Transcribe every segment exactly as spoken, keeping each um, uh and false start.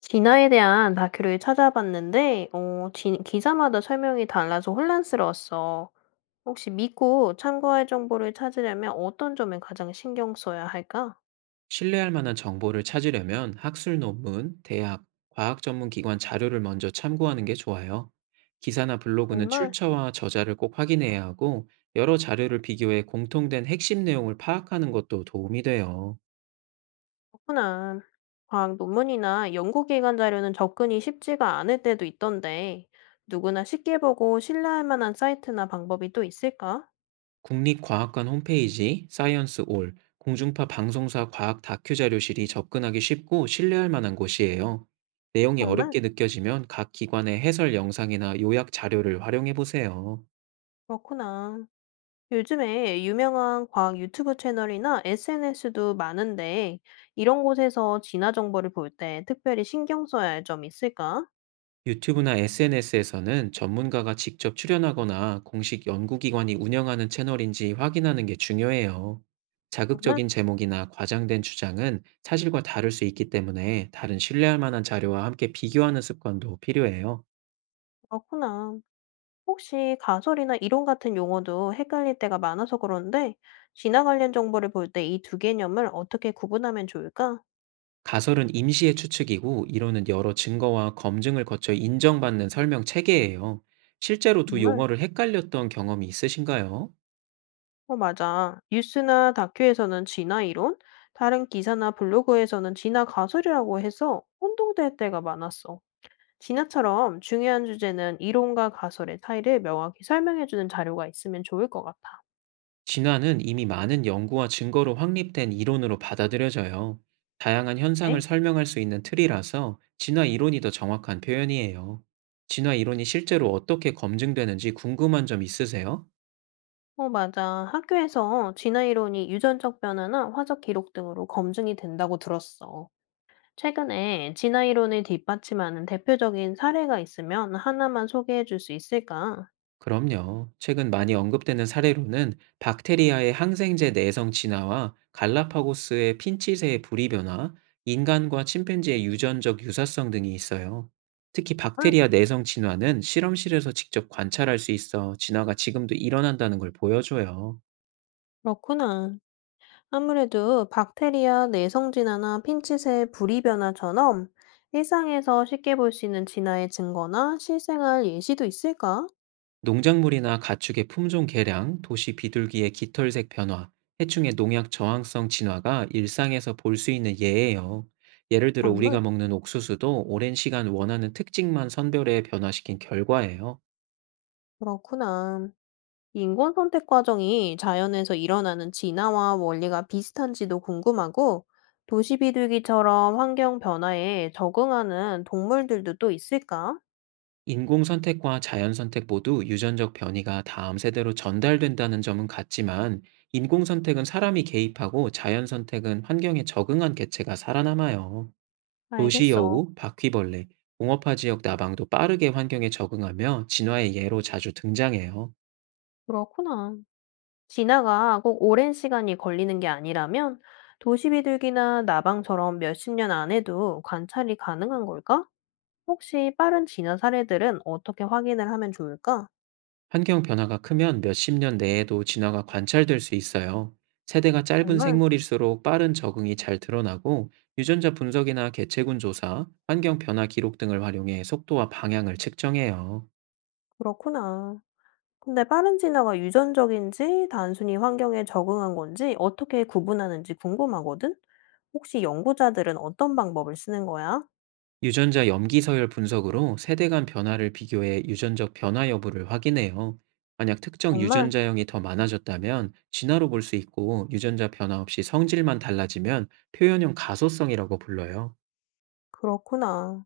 진화에 대한 다큐를 찾아봤는데, 어, 진, 기사마다 설명이 달라서 혼란스러웠어. 혹시 믿고 참고할 정보를 찾으려면 어떤 점에 가장 신경 써야 할까? 신뢰할 만한 정보를 찾으려면 학술 논문, 대학, 과학 전문 기관 자료를 먼저 참고하는 게 좋아요. 기사나 블로그는 정말. 출처와 저자를 꼭 확인해야 하고, 여러 자료를 비교해 공통된 핵심 내용을 파악하는 것도 도움이 돼요. 그렇구나. 과학 논문이나 연구기관 자료는 접근이 쉽지가 않을 때도 있던데, 누구나 쉽게 보고 신뢰할 만한 사이트나 방법이 또 있을까? 국립과학관 홈페이지, 사이언스 올, 공중파 방송사 과학 다큐 자료실이 접근하기 쉽고 신뢰할 만한 곳이에요. 내용이 정말. 어렵게 느껴지면 각 기관의 해설 영상이나 요약 자료를 활용해 보세요. 그렇구나. 요즘에 유명한 과학 유튜브 채널이나 에스엔에스도 많은데, 이런 곳에서 진화 정보를 볼 때 특별히 신경 써야 할 점이 있을까? 유튜브나 에스엔에스에서는 전문가가 직접 출연하거나 공식 연구기관이 운영하는 채널인지 확인하는 게 중요해요. 정말? 자극적인 제목이나 과장된 주장은 사실과 다를 수 있기 때문에 다른 신뢰할 만한 자료와 함께 비교하는 습관도 필요해요. 그렇구나. 혹시 가설이나 이론 같은 용어도 헷갈릴 때가 많아서 그런데, 진화 관련 정보를 볼 때 이 두 개념을 어떻게 구분하면 좋을까? 가설은 임시의 추측이고 이론은 여러 증거와 검증을 거쳐 인정받는 설명 체계예요. 실제로 두 정말? 용어를 헷갈렸던 경험이 있으신가요? 어, 맞아. 뉴스나 다큐에서는 진화 이론, 다른 기사나 블로그에서는 진화 가설이라고 해서 혼동될 때가 많았어. 진화처럼 중요한 주제는 이론과 가설의 차이를 명확히 설명해주는 자료가 있으면 좋을 것 같아. 진화는 이미 많은 연구와 증거로 확립된 이론으로 받아들여져요. 다양한 현상을 네? 설명할 수 있는 틀이라서 진화 이론이 더 정확한 표현이에요. 진화 이론이 실제로 어떻게 검증되는지 궁금한 점 있으세요? 어, 맞아. 학교에서 진화 이론이 유전적 변화나 화적 기록 등으로 검증이 된다고 들었어. 최근에 진화 이론을 뒷받침하는 대표적인 사례가 있으면 하나만 소개해 줄 수 있을까? 그럼요. 최근 많이 언급되는 사례로는 박테리아의 항생제 내성 진화와 갈라파고스의 핀치새의 부리 변화, 인간과 침팬지의 유전적 유사성 등이 있어요. 특히 아, 박테리아 내성 진화는 실험실에서 직접 관찰할 수 있어 진화가 지금도 일어난다는 걸 보여줘요. 그렇구나. 아무래도 박테리아 내성 진화나 핀칫의 부리 변화처럼 일상에서 쉽게 볼 수 있는 진화의 증거나 실생활 예시도 있을까? 농작물이나 가축의 품종 개량, 도시 비둘기의 깃털색 변화, 해충의 농약 저항성 진화가 일상에서 볼 수 있는 예예요. 예를 들어 정말? 우리가 먹는 옥수수도 오랜 시간 원하는 특징만 선별해 변화시킨 결과예요. 그렇구나. 인공 선택 과정이 자연에서 일어나는 진화와 원리가 비슷한지도 궁금하고, 도시 비둘기처럼 환경 변화에 적응하는 동물들도 또 있을까? 인공 선택과 자연 선택 모두 유전적 변이가 다음 세대로 전달된다는 점은 같지만 인공 선택은 사람이 개입하고 자연 선택은 환경에 적응한 개체가 살아남아요. 도시 알겠어. 여우, 바퀴벌레, 공업화 지역 나방도 빠르게 환경에 적응하며 진화의 예로 자주 등장해요. 그렇구나. 진화가 꼭 오랜 시간이 걸리는 게 아니라면, 도시 비둘기나 나방처럼 몇십 년 안에도 관찰이 가능한 걸까? 혹시 빠른 진화 사례들은 어떻게 확인을 하면 좋을까? 환경 변화가 크면 몇십 년 내에도 진화가 관찰될 수 있어요. 세대가 짧은 정말? 생물일수록 빠른 적응이 잘 드러나고 유전자 분석이나 개체군 조사, 환경 변화 기록 등을 활용해 속도와 방향을 측정해요. 그렇구나. 근데 빠른 진화가 유전적인지 단순히 환경에 적응한 건지 어떻게 구분하는지 궁금하거든? 혹시 연구자들은 어떤 방법을 쓰는 거야? 유전자 염기 서열 분석으로 세대 간 변화를 비교해 유전적 변화 여부를 확인해요. 만약 특정 정말? 유전자형이 더 많아졌다면 진화로 볼 수 있고 유전자 변화 없이 성질만 달라지면 표현형 가소성이라고 불러요. 그렇구나.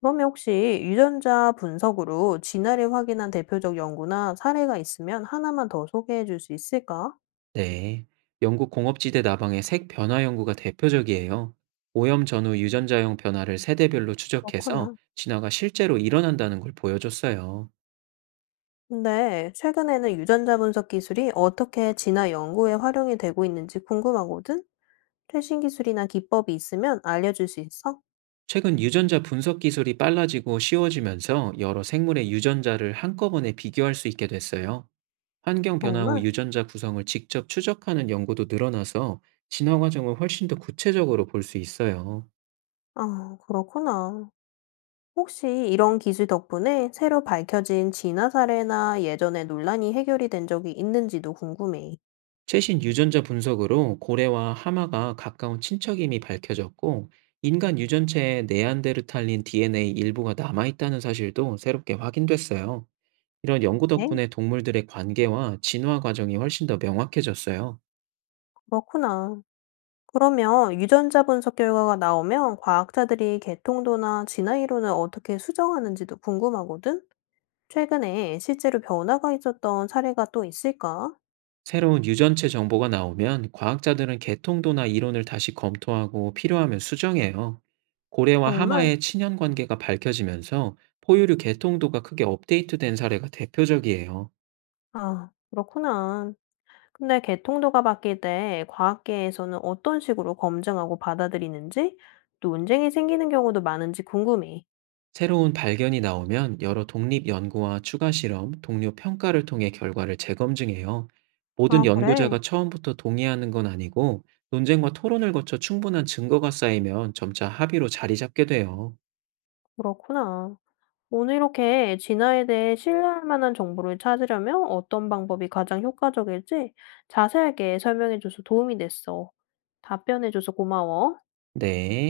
그러면 혹시 유전자 분석으로 진화를 확인한 대표적 연구나 사례가 있으면 하나만 더 소개해 줄 수 있을까? 네. 영국 공업지대 나방의 색 변화 연구가 대표적이에요. 오염 전후 유전자형 변화를 세대별로 그렇구나. 추적해서 진화가 실제로 일어난다는 걸 보여줬어요. 근데 최근에는 유전자 분석 기술이 어떻게 진화 연구에 활용이 되고 있는지 궁금하거든? 최신 기술이나 기법이 있으면 알려줄 수 있어? 최근 유전자 분석 기술이 빨라지고 쉬워지면서 여러 생물의 유전자를 한꺼번에 비교할 수 있게 됐어요. 환경 변화 후 정말? 유전자 구성을 직접 추적하는 연구도 늘어나서 진화 과정을 훨씬 더 구체적으로 볼 수 있어요. 아, 그렇구나. 혹시 이런 기술 덕분에 새로 밝혀진 진화 사례나 예전에 논란이 해결이 된 적이 있는지도 궁금해. 최신 유전자 분석으로 고래와 하마가 가까운 친척임이 밝혀졌고, 인간 유전체에 네안데르탈린 디엔에이 일부가 남아있다는 사실도 새롭게 확인됐어요. 이런 연구 네. 덕분에 동물들의 관계와 진화 과정이 훨씬 더 명확해졌어요. 그렇구나. 그러면 유전자 분석 결과가 나오면 과학자들이 개통도나 진화 이론을 어떻게 수정하는지도 궁금하거든? 최근에 실제로 변화가 있었던 사례가 또 있을까? 새로운 유전체 정보가 나오면 과학자들은 개통도나 이론을 다시 검토하고 필요하면 수정해요. 고래와 정말? 하마의 친연 관계가 밝혀지면서 포유류 개통도가 크게 업데이트된 사례가 대표적이에요. 아, 그렇구나. 근데 개통도가 바뀔 때 과학계에서는 어떤 식으로 검증하고 받아들이는지, 또 논쟁이 생기는 경우도 많은지 궁금해. 새로운 발견이 나오면 여러 독립 연구와 추가 실험, 동료 평가를 통해 결과를 재검증해요. 모든 아, 그래? 연구자가 처음부터 동의하는 건 아니고 논쟁과 토론을 거쳐 충분한 증거가 쌓이면 점차 합의로 자리 잡게 돼요. 그렇구나. 오늘 이렇게 진화에 대해 신뢰할 만한 정보를 찾으려면 어떤 방법이 가장 효과적일지 자세하게 설명해줘서 도움이 됐어. 답변해줘서 고마워. 네.